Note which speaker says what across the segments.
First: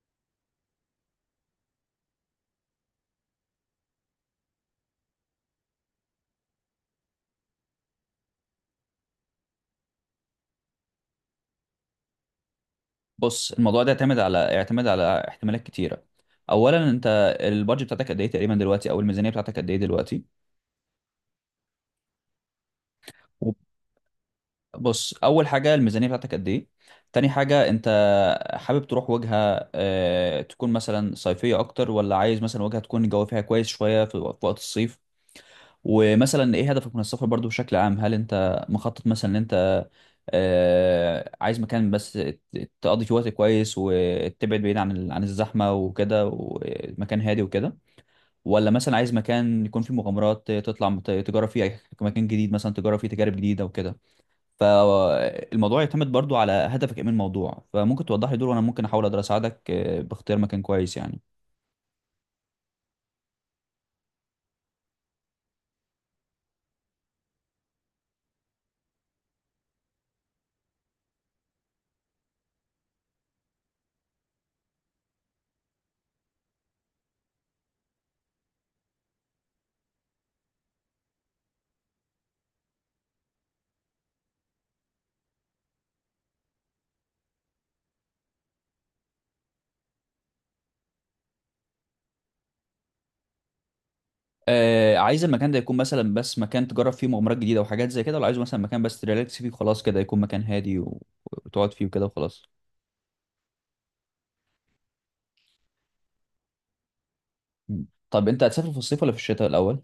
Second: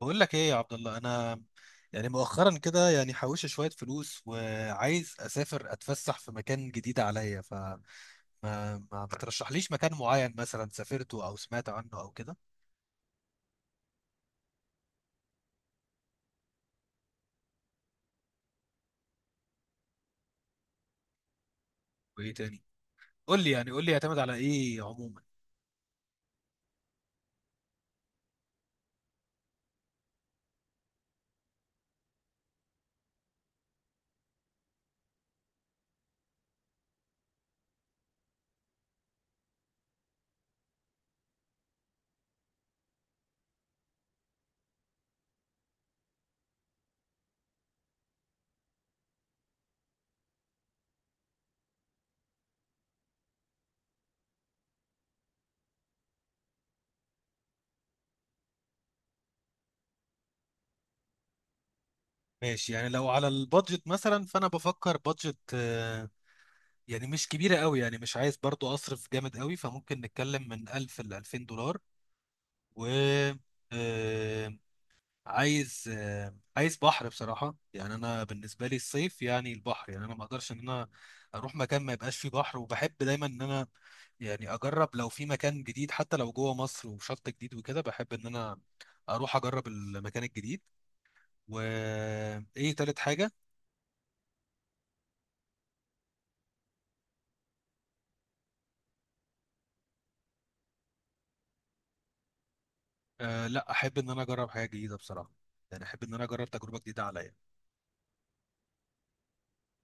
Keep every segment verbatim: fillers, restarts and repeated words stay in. Speaker 1: بقول لك ايه يا عبد الله، انا يعني مؤخرا كده يعني حوشت شويه فلوس وعايز اسافر اتفسح في مكان جديد عليا. فما ما ما بترشحليش مكان معين مثلا سافرته او سمعت عنه او كده؟
Speaker 2: بص، الموضوع ده يعتمد على يعتمد على احتمالات كتيره. اولا انت البادجت بتاعتك قد ايه تقريبا دلوقتي، او الميزانيه بتاعتك قد ايه دلوقتي؟
Speaker 1: وايه تاني؟ قول لي يعني قول لي يعتمد على ايه
Speaker 2: بص،
Speaker 1: عموما.
Speaker 2: اول حاجه الميزانيه بتاعتك قد ايه. تاني حاجه، انت حابب تروح وجهه آه، تكون مثلا صيفيه اكتر، ولا عايز مثلا وجهه تكون الجو فيها كويس شويه في في وقت الصيف؟ ومثلا ايه هدفك من السفر برضو بشكل عام؟ هل انت مخطط مثلا ان انت آه، عايز مكان بس ت- تقضي فيه وقت كويس وتبعد بعيد عن ال- عن الزحمة وكده، ومكان هادي وكده؟ ولا مثلا عايز مكان يكون فيه مغامرات تطلع مت- تجرب فيه أي- مكان جديد مثلا، تجرب فيه تجارب جديدة وكده؟ فالموضوع يعتمد برضو على هدفك ايه من الموضوع، فممكن توضح لي دول وانا ممكن احاول اقدر اساعدك آه، باختيار مكان كويس يعني.
Speaker 1: ماشي، يعني لو على البادجت مثلا فانا بفكر بادجت، آه، يعني مش كبيره قوي، يعني مش عايز برضو اصرف جامد قوي، فممكن نتكلم من ألف ل ألفين دولار. و آه، عايز آه، عايز بحر بصراحة. يعني أنا بالنسبة لي الصيف، يعني البحر، يعني أنا ما أقدرش إن أنا أروح مكان ما يبقاش فيه بحر. وبحب دايما إن أنا يعني أجرب لو في مكان جديد، حتى لو جوه مصر وشط جديد وكده، بحب إن أنا أروح أجرب المكان الجديد. وإيه تالت حاجة؟
Speaker 2: آه، عايز المكان ده يكون مثلا بس مكان تجرب فيه مغامرات جديدة وحاجات زي كده، ولا عايزه مثلا مكان بس تريلاكس فيه وخلاص كده، يكون مكان هادي و- وتقعد فيه وكده وخلاص؟
Speaker 1: أه، لا، أحب إن أنا أجرب حاجة جديدة بصراحة، يعني أحب إن أنا أجرب تجربة جديدة عليا.
Speaker 2: طب انت هتسافر في الصيف ولا في الشتاء الأول؟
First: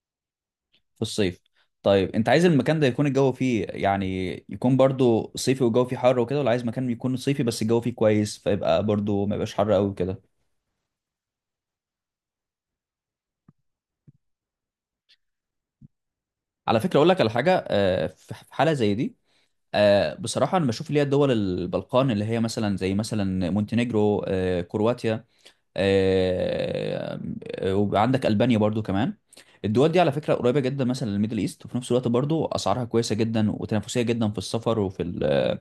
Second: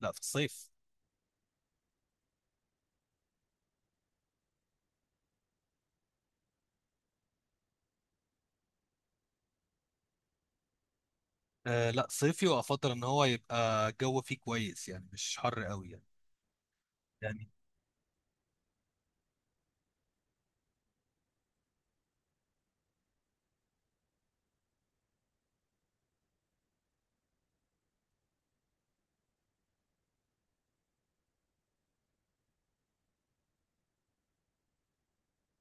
Speaker 1: لا، في الصيف.
Speaker 2: في الصيف. طيب انت عايز المكان ده يكون الجو فيه يعني يكون برضو صيفي والجو فيه حر وكده، ولا عايز مكان يكون صيفي بس الجو فيه كويس فيبقى برضو ما يبقاش حر قوي وكده؟
Speaker 1: أه لا، صيفي، وأفضل إن هو يبقى الجو فيه كويس، يعني مش حر قوي، يعني
Speaker 2: على فكرة اقول لك على
Speaker 1: يعني
Speaker 2: حاجة آه، في في حالة زي دي، آه، بصراحة أنا بشوف اللي هي دول البلقان، اللي هي مثلا زي مثلا مونتينيجرو، آه، كرواتيا، آه، آه، وعندك ألبانيا برضو كمان. الدول دي على فكرة قريبة جدا مثلا للميدل ايست، وفي نفس الوقت برضو اسعارها كويسة جدا وتنافسية جدا في السفر، وفي ال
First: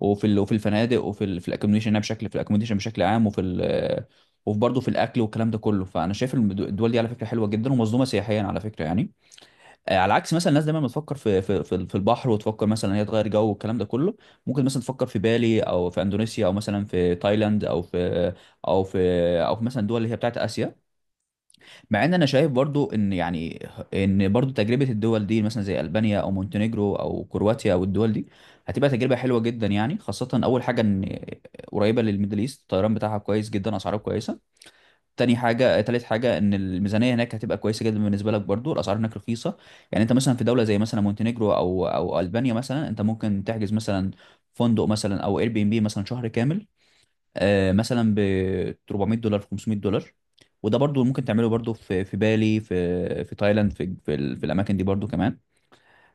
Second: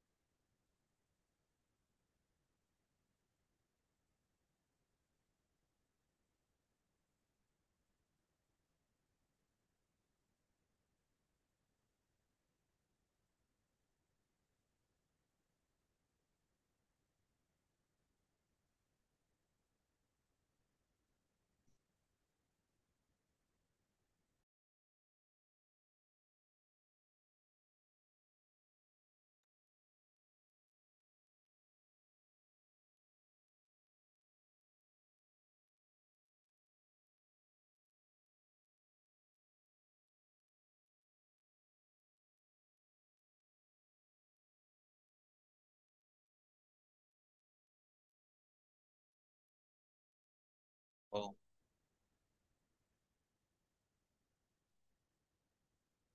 Speaker 2: وفي ال وفي الفنادق، وفي ال في الاكوموديشن بشكل في الاكوموديشن بشكل عام، وفي ال وفي برضه في الاكل والكلام ده كله. فانا شايف المد- الدول دي على فكرة حلوة جدا ومظلومة سياحيا على فكرة يعني. آه، على عكس مثلا الناس دايما بتفكر في في في في البحر وتفكر مثلا هي تغير جو والكلام ده كله، ممكن مثلا تفكر في بالي او في اندونيسيا او مثلا في تايلاند او في او في او في مثلا الدول اللي هي بتاعت اسيا. مع ان انا شايف برضو ان يعني ان برضو تجربه الدول دي مثلا زي البانيا او مونتينيجرو او كرواتيا او الدول دي هتبقى تجربه حلوه جدا يعني. خاصه اول حاجه ان قريبه للميدل ايست، الطيران بتاعها كويس جدا، اسعاره كويسه. تاني حاجة تالت حاجة، إن الميزانية هناك هتبقى كويسة جدا بالنسبة لك، برضو الأسعار هناك رخيصة. يعني أنت مثلا في دولة زي مثلا مونتينيجرو أو أو ألبانيا مثلا، أنت ممكن تحجز مثلا فندق مثلا أو اير بي ام بي مثلا شهر كامل آه، مثلا ب اربعمية دولار، خمسمية دولار. وده برضو ممكن
Speaker 1: اه
Speaker 2: تعمله برضو في في بالي، في في تايلاند، في في, ال- في الأماكن دي برضو كمان.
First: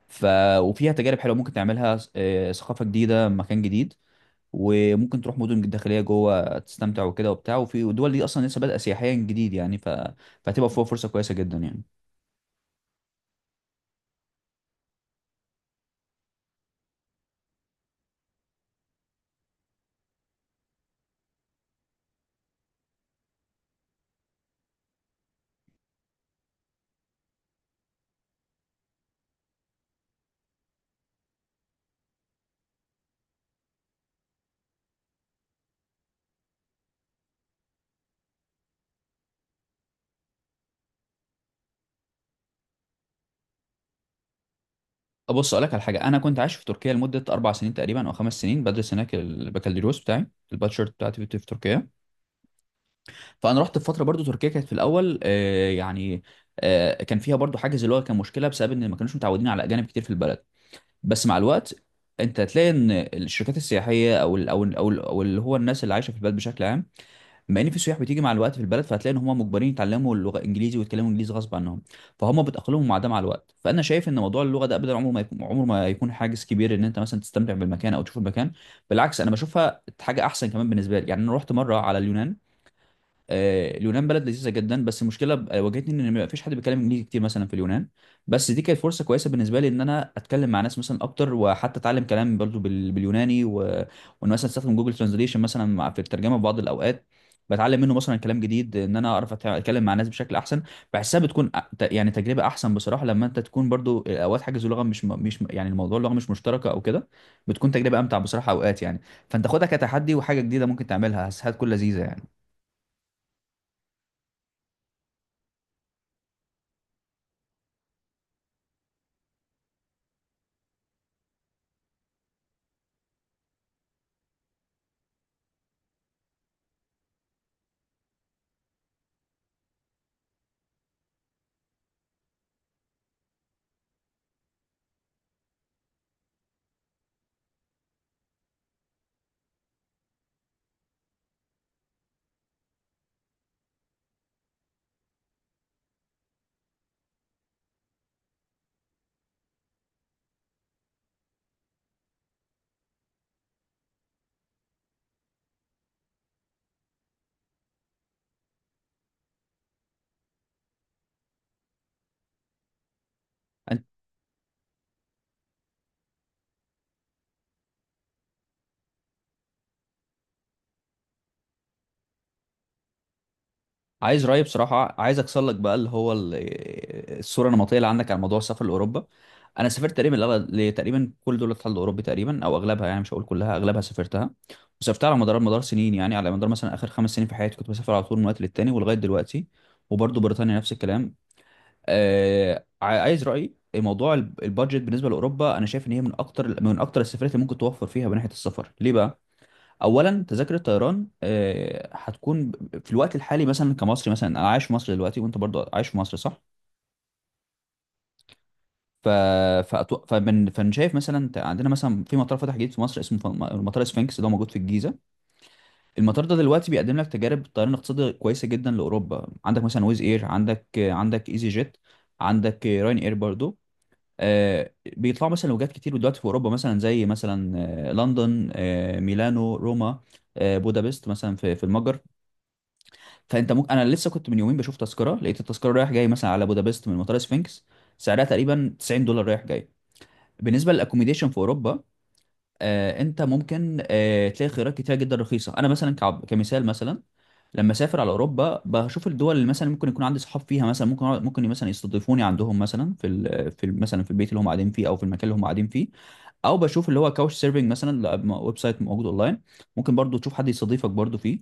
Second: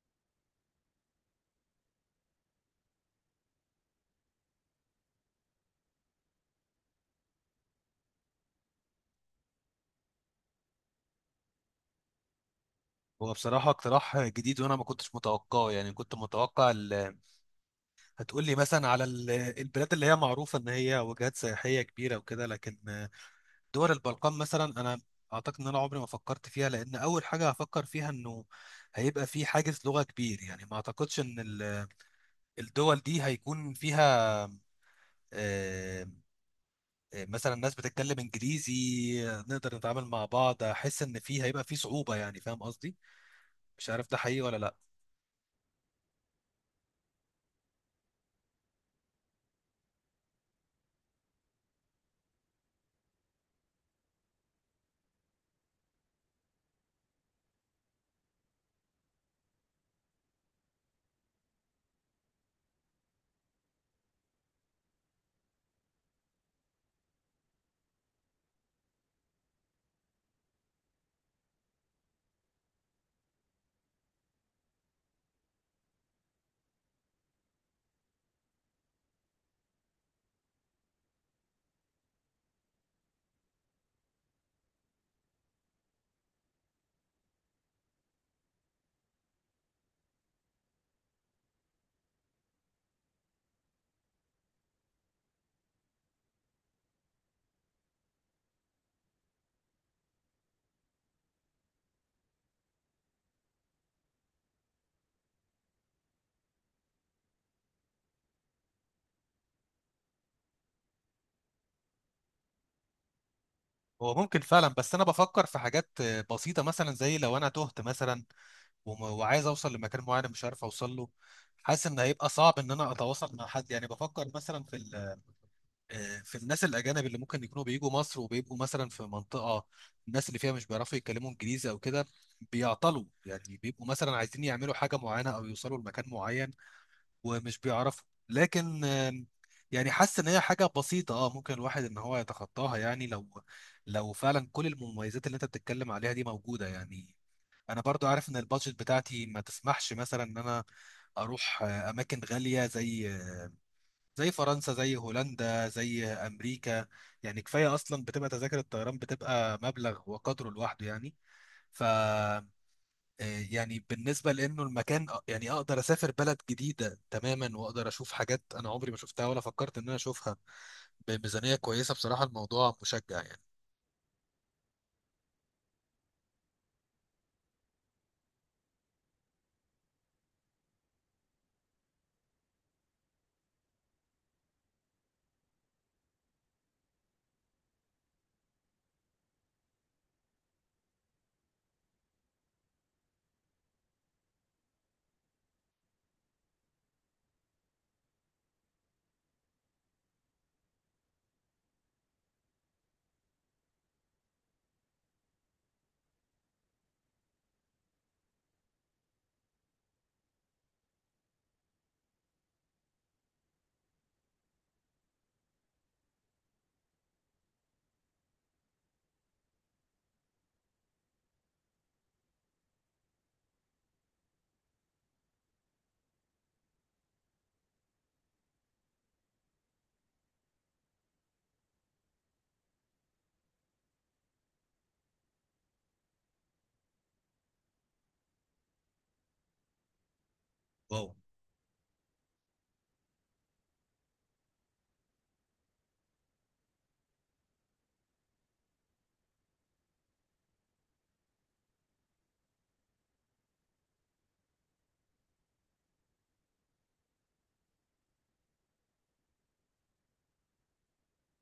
Speaker 2: ف وفيها تجارب حلوة ممكن تعملها، آه، ثقافة جديدة، مكان جديد. وممكن تروح مدن داخليه جوه تستمتع وكده وبتاع، وفي دول دي اصلا لسه بادئه سياحيا جديد يعني، ف... فهتبقى فيها فرصه كويسه جدا يعني.
Speaker 1: هو بصراحة اقتراح جديد وأنا ما كنتش متوقعه، يعني كنت متوقع ال- هتقول لي مثلا على ال- البلاد اللي هي معروفة إن هي وجهات سياحية كبيرة وكده، لكن دول البلقان مثلا أنا أعتقد إن أنا عمري ما فكرت فيها، لأن أول حاجة هفكر فيها إنه هيبقى في حاجز لغة كبير، يعني ما أعتقدش إن ال- الدول دي هيكون فيها آه، آه، مثلا ناس بتتكلم إنجليزي نقدر نتعامل مع بعض. أحس إن في هيبقى في صعوبة، يعني، فاهم قصدي؟ مش عارف ده حقيقي ولا لأ.
Speaker 2: بص اقول لك على حاجه، انا كنت عايش في تركيا لمده اربع سنين تقريبا او خمس سنين، بدرس هناك البكالوريوس بتاعي، الباتشر بتاعتي في في تركيا. فانا رحت في فتره برضو تركيا كانت في الاول آه، يعني آه، كان فيها برضو حاجز اللغه، كان مشكله بسبب ان ما كانوش متعودين على اجانب كتير في البلد. بس مع الوقت انت هتلاقي ان الشركات السياحيه او ال او ال او ال- أو اللي هو الناس اللي عايشه في البلد بشكل عام، بما ان في سياح بتيجي مع الوقت في البلد، فهتلاقي ان هم مجبرين يتعلموا اللغه الانجليزي ويتكلموا انجليزي غصب عنهم، فهم بتاقلمهم مع ده مع الوقت. فانا شايف ان موضوع اللغه ده ابدا عمره ما يكون عمره ما يكون حاجز كبير ان انت مثلا تستمتع بالمكان او تشوف المكان. بالعكس انا بشوفها حاجه احسن كمان بالنسبه لي يعني. انا رحت مره على اليونان، آه، اليونان بلد لذيذه جدا، بس المشكله ب- آه، واجهتني ان ما فيش حد بيتكلم انجليزي كتير مثلا في اليونان. بس دي كانت فرصه كويسه بالنسبه لي ان انا اتكلم مع ناس مثلا اكتر، وحتى اتعلم كلام برضو بال- باليوناني و... وان مثلا استخدم جوجل ترانزليشن مثلا مع- في الترجمه في بعض الاوقات، بتعلم منه مثلا كلام جديد، ان انا اعرف أت- اتكلم مع ناس بشكل احسن. بحسها بتكون أ- ت- يعني تجربه احسن بصراحه لما انت تكون برضو آه، اوقات حاجز لغه مش م- مش م- يعني الموضوع اللغه مش مشتركه او كده، بتكون تجربه امتع بصراحه اوقات يعني. فانت خدها كتحدي وحاجه جديده ممكن تعملها، هتكون لذيذه يعني.
Speaker 1: هو ممكن فعلا، بس انا بفكر في حاجات آه، بسيطه، مثلا زي لو انا تهت مثلا وم- وعايز اوصل لمكان معين مش عارف اوصل له. حاسس ان هيبقى صعب ان انا اتواصل مع حد، يعني بفكر مثلا في ال- آه، في الناس الاجانب اللي ممكن يكونوا بيجوا مصر وبيبقوا مثلا في منطقه الناس اللي فيها مش بيعرفوا يتكلموا انجليزي او كده، بيعطلوا يعني، بيبقوا مثلا عايزين يعملوا حاجه معينه او يوصلوا لمكان معين ومش بيعرفوا، لكن آم، يعني حاسس ان هي حاجه بسيطه، اه، ممكن الواحد ان هو يتخطاها، يعني لو لو فعلا كل المميزات اللي انت بتتكلم عليها دي موجوده يعني. انا برضو عارف ان البادجت بتاعتي ما تسمحش مثلا ان انا اروح آه، اماكن غاليه، زي زي فرنسا، زي هولندا، زي امريكا، يعني كفايه اصلا بتبقى تذاكر الطيران بتبقى مبلغ وقدره لوحده يعني. ف آه، يعني بالنسبة لأنه المكان، أ- يعني أقدر أسافر بلد جديدة تماما وأقدر أشوف حاجات أنا عمري ما شفتها ولا فكرت إن أنا أشوفها بميزانية كويسة، بصراحة الموضوع مشجع يعني.
Speaker 2: عايز رأيي بصراحة؟ عايز أكسر لك بقى اللي هو ال- الصورة النمطية اللي عندك عن موضوع السفر لأوروبا. أنا سافرت تقريبا لأغ- لتقريبا كل دول الاتحاد الأوروبي تقريبا أو أغلبها، يعني مش هقول كلها، أغلبها سافرتها. وسافرتها على مدار مدار سنين، يعني على مدار مثلا آخر خمس سنين في حياتي كنت بسافر على طول من وقت للتاني ولغاية دلوقتي، وبرضه بريطانيا نفس الكلام. آه، ع- عايز رأيي، موضوع الب- البادجت بالنسبة لأوروبا، أنا شايف إن هي من أكتر من أكتر السفرات اللي ممكن توفر فيها من ناحية السفر. ليه بقى؟ اولا تذاكر الطيران آه، هتكون ب- في الوقت الحالي، مثلا كمصري، مثلا انا عايش في مصر دلوقتي وانت برضو عايش في مصر، صح؟ ف فأتو... فمن... فأنا شايف مثلا ت- عندنا مثلا في مطار فتح جديد في مصر اسمه ف- مطار اسفنكس، ده موجود في الجيزه. المطار ده دلوقتي بيقدم لك تجارب طيران اقتصادي كويسه جدا لاوروبا. عندك مثلا ويز اير، عندك عندك ايزي جيت، عندك راين اير برضو. آه، بيطلعوا مثلا وجهات كتير دلوقتي في اوروبا مثلا زي مثلا آه، لندن، آه، ميلانو، روما، آه، بودابست مثلا في في المجر. فانت ممكن، انا لسه كنت من يومين بشوف تذكره، لقيت التذكره رايح جاي مثلا على بودابست من مطار سفنكس سعرها تقريبا تسعين دولار رايح جاي. بالنسبه
Speaker 1: واو!
Speaker 2: للاكوميديشن في اوروبا، آه، انت ممكن آه تلاقي خيارات كتيره جدا رخيصه. انا مثلا كعب كمثال مثلا، لما اسافر على اوروبا بشوف الدول اللي مثلا ممكن يكون عندي صحاب فيها، مثلا ممكن أقعد- ممكن مثلا يستضيفوني عندهم مثلا في ال- في ال- مثلا في البيت اللي هم قاعدين فيه او في المكان اللي هم قاعدين فيه. او بشوف اللي هو كاوش سيرفنج مثلا، لا، م- ويب سايت موجود اونلاين، ممكن برضو تشوف حد يستضيفك برضو فيه.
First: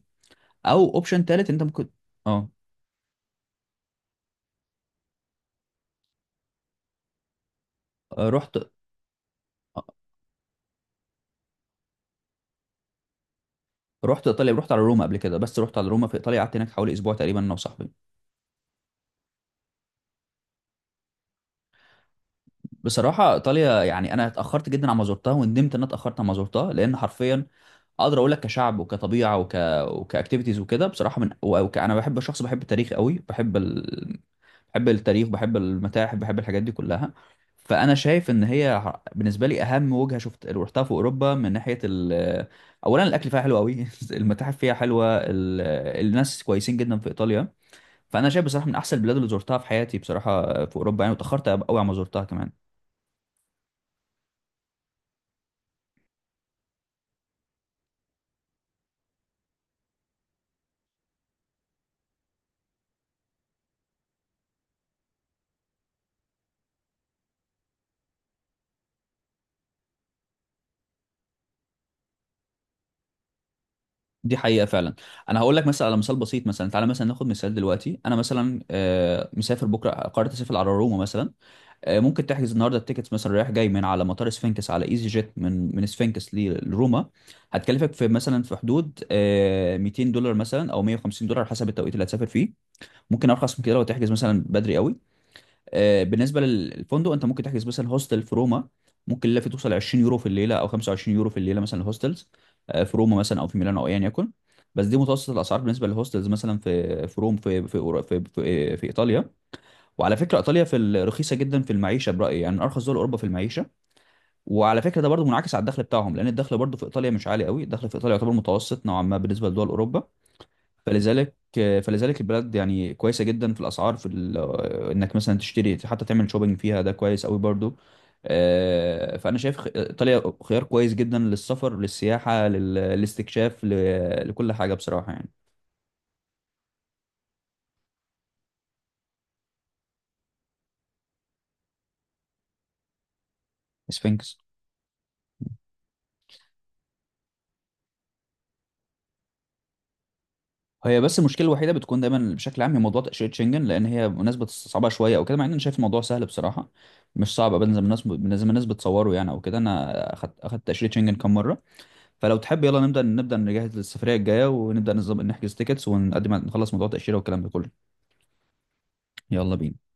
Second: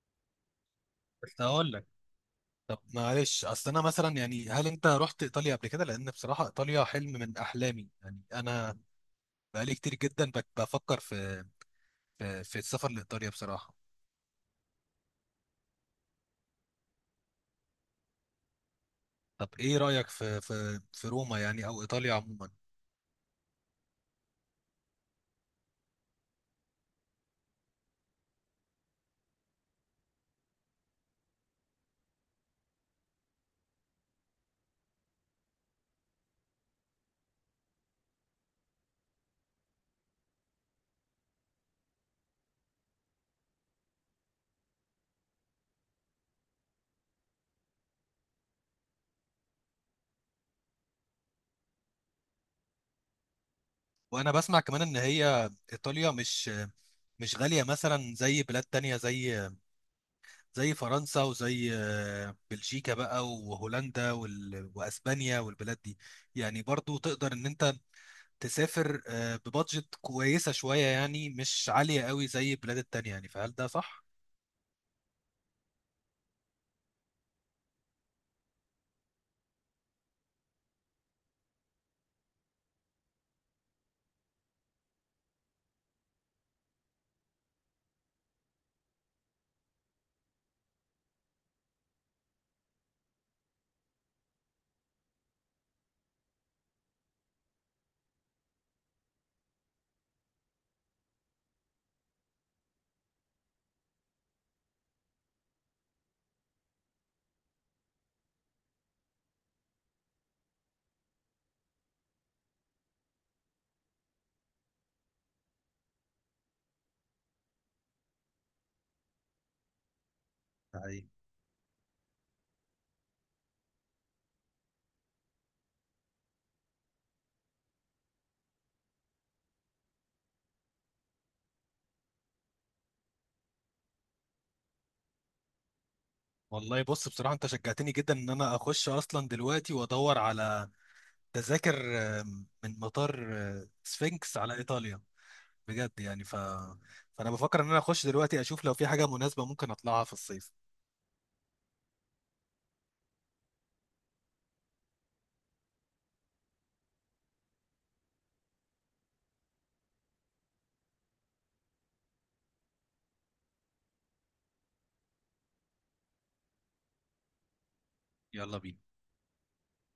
Speaker 2: او اوبشن
Speaker 1: بس
Speaker 2: تالت انت
Speaker 1: هقول لك،
Speaker 2: ممكن. اه،
Speaker 1: طب معلش، أصل أنا مثلا، يعني هل أنت رحت إيطاليا قبل كده؟ لأن بصراحة إيطاليا حلم من أحلامي، يعني
Speaker 2: آه، رحت.
Speaker 1: أنا بقالي كتير جدا بك- بفكر في في في السفر لإيطاليا بصراحة.
Speaker 2: رحت ايطاليا، رحت على روما قبل كده، بس رحت على روما في ايطاليا، قعدت هناك حوالي اسبوع تقريبا انا وصاحبي.
Speaker 1: طب إيه رأيك في في في روما، يعني أو إيطاليا عموما؟
Speaker 2: بصراحة إيطاليا يعني أنا اتأخرت جدا على ما زرتها، وندمت إن أنا اتأخرت على ما زرتها، لأن حرفيا أقدر أقول لك كشعب وكطبيعة وك وكأكتيفيتيز وكده بصراحة من و- وك... أنا بحب شخص بحب التاريخ قوي، بحب ال... بحب التاريخ، بحب المتاحف، بحب الحاجات دي كلها. فأنا شايف إن هي ح- بالنسبة لي أهم وجهة شفت رحتها في أوروبا، من ناحية ال... أولا الأكل فيها حلو قوي المتاحف فيها حلوة، ال... الناس كويسين جدا في إيطاليا. فأنا شايف بصراحة من أحسن البلاد اللي زرتها في حياتي بصراحة في أوروبا يعني، واتأخرت قوي على ما زرتها كمان.
Speaker 1: وأنا بسمع كمان إن هي إيطاليا مش مش غالية مثلا زي بلاد تانية، زي زي فرنسا، وزي آه، بلجيكا بقى، وهولندا، وال... وأسبانيا، والبلاد دي، يعني برضو تقدر إن أنت تسافر آه، ببادجت كويسة شوية، يعني مش عالية قوي زي البلاد التانية يعني، فهل ده صح؟
Speaker 2: دي حقيقة فعلا. أنا هقول لك مثلا على مثال بسيط، مثلا تعالى مثلا ناخد مثال دلوقتي، أنا مثلا آه، مسافر بكرة، قررت أسافر على روما مثلا، آه، ممكن تحجز النهاردة التيكتس مثلا رايح جاي من على مطار سفنكس على إيزي جيت من من سفنكس ل- لروما، هتكلفك في مثلا في حدود آه، مئتين دولار مثلا أو مئة وخمسين دولار حسب التوقيت اللي هتسافر فيه. ممكن أرخص من كده لو تحجز مثلا بدري قوي. آه، بالنسبه للفندق، انت ممكن تحجز مثلا هوستل في روما، ممكن الليله فيه توصل عشرين يورو في الليله او خمسة وعشرين يورو في الليله مثلا الهوستلز، آه، في روما مثلا او في ميلانو او ايا يكن. بس دي متوسط الاسعار بالنسبه للهوستلز مثلا في في روم في في أورو- في, في, في ايطاليا. وعلى فكره ايطاليا في ال- رخيصه جدا في المعيشه برايي يعني، من ارخص دول اوروبا في المعيشه. وعلى فكره ده برضو منعكس على الدخل بتاعهم، لان الدخل برضو في ايطاليا مش عالي قوي، الدخل في ايطاليا يعتبر متوسط نوعا ما بالنسبه لدول اوروبا.
Speaker 1: أي
Speaker 2: فلذلك فلذلك البلد يعني كويسه جدا في الاسعار، في ال- انك مثلا تشتري، حتى تعمل شوبينج فيها ده كويس قوي برضو. آه، فانا شايف خ- ايطاليا خيار كويس جدا للسفر، للسياحه، لل- للاستكشاف، ل- لكل حاجه بصراحه يعني.
Speaker 1: والله. بص بصراحة أنت شجعتني جدا إن أنا أخش أصلا دلوقتي وأدور على تذاكر، آه، من مطار آه،
Speaker 2: سفنكس.
Speaker 1: سفنكس، على إيطاليا بجد، يعني ف... فأنا بفكر إن أنا أخش دلوقتي أشوف لو في حاجة مناسبة ممكن أطلعها في الصيف.
Speaker 2: هي بس المشكله الوحيده بتكون دايما بشكل عام هي موضوع تاشيره شنجن، لان هي مناسبه صعبه شويه او كده، مع ان انا شايف الموضوع سهل بصراحه، مش صعب ابدا زي ما الناس زي ما الناس بتصوره يعني او كده، انا اخدت اخدت تاشيره شنجن كام مره. فلو تحب يلا نبدا نبدا نجهز للسفريه الجايه، ونبدا نظبط نحجز تيكتس ونقدم نخلص موضوع التاشيره والكلام ده كله.
Speaker 1: يلا بينا.
Speaker 2: يلا بينا.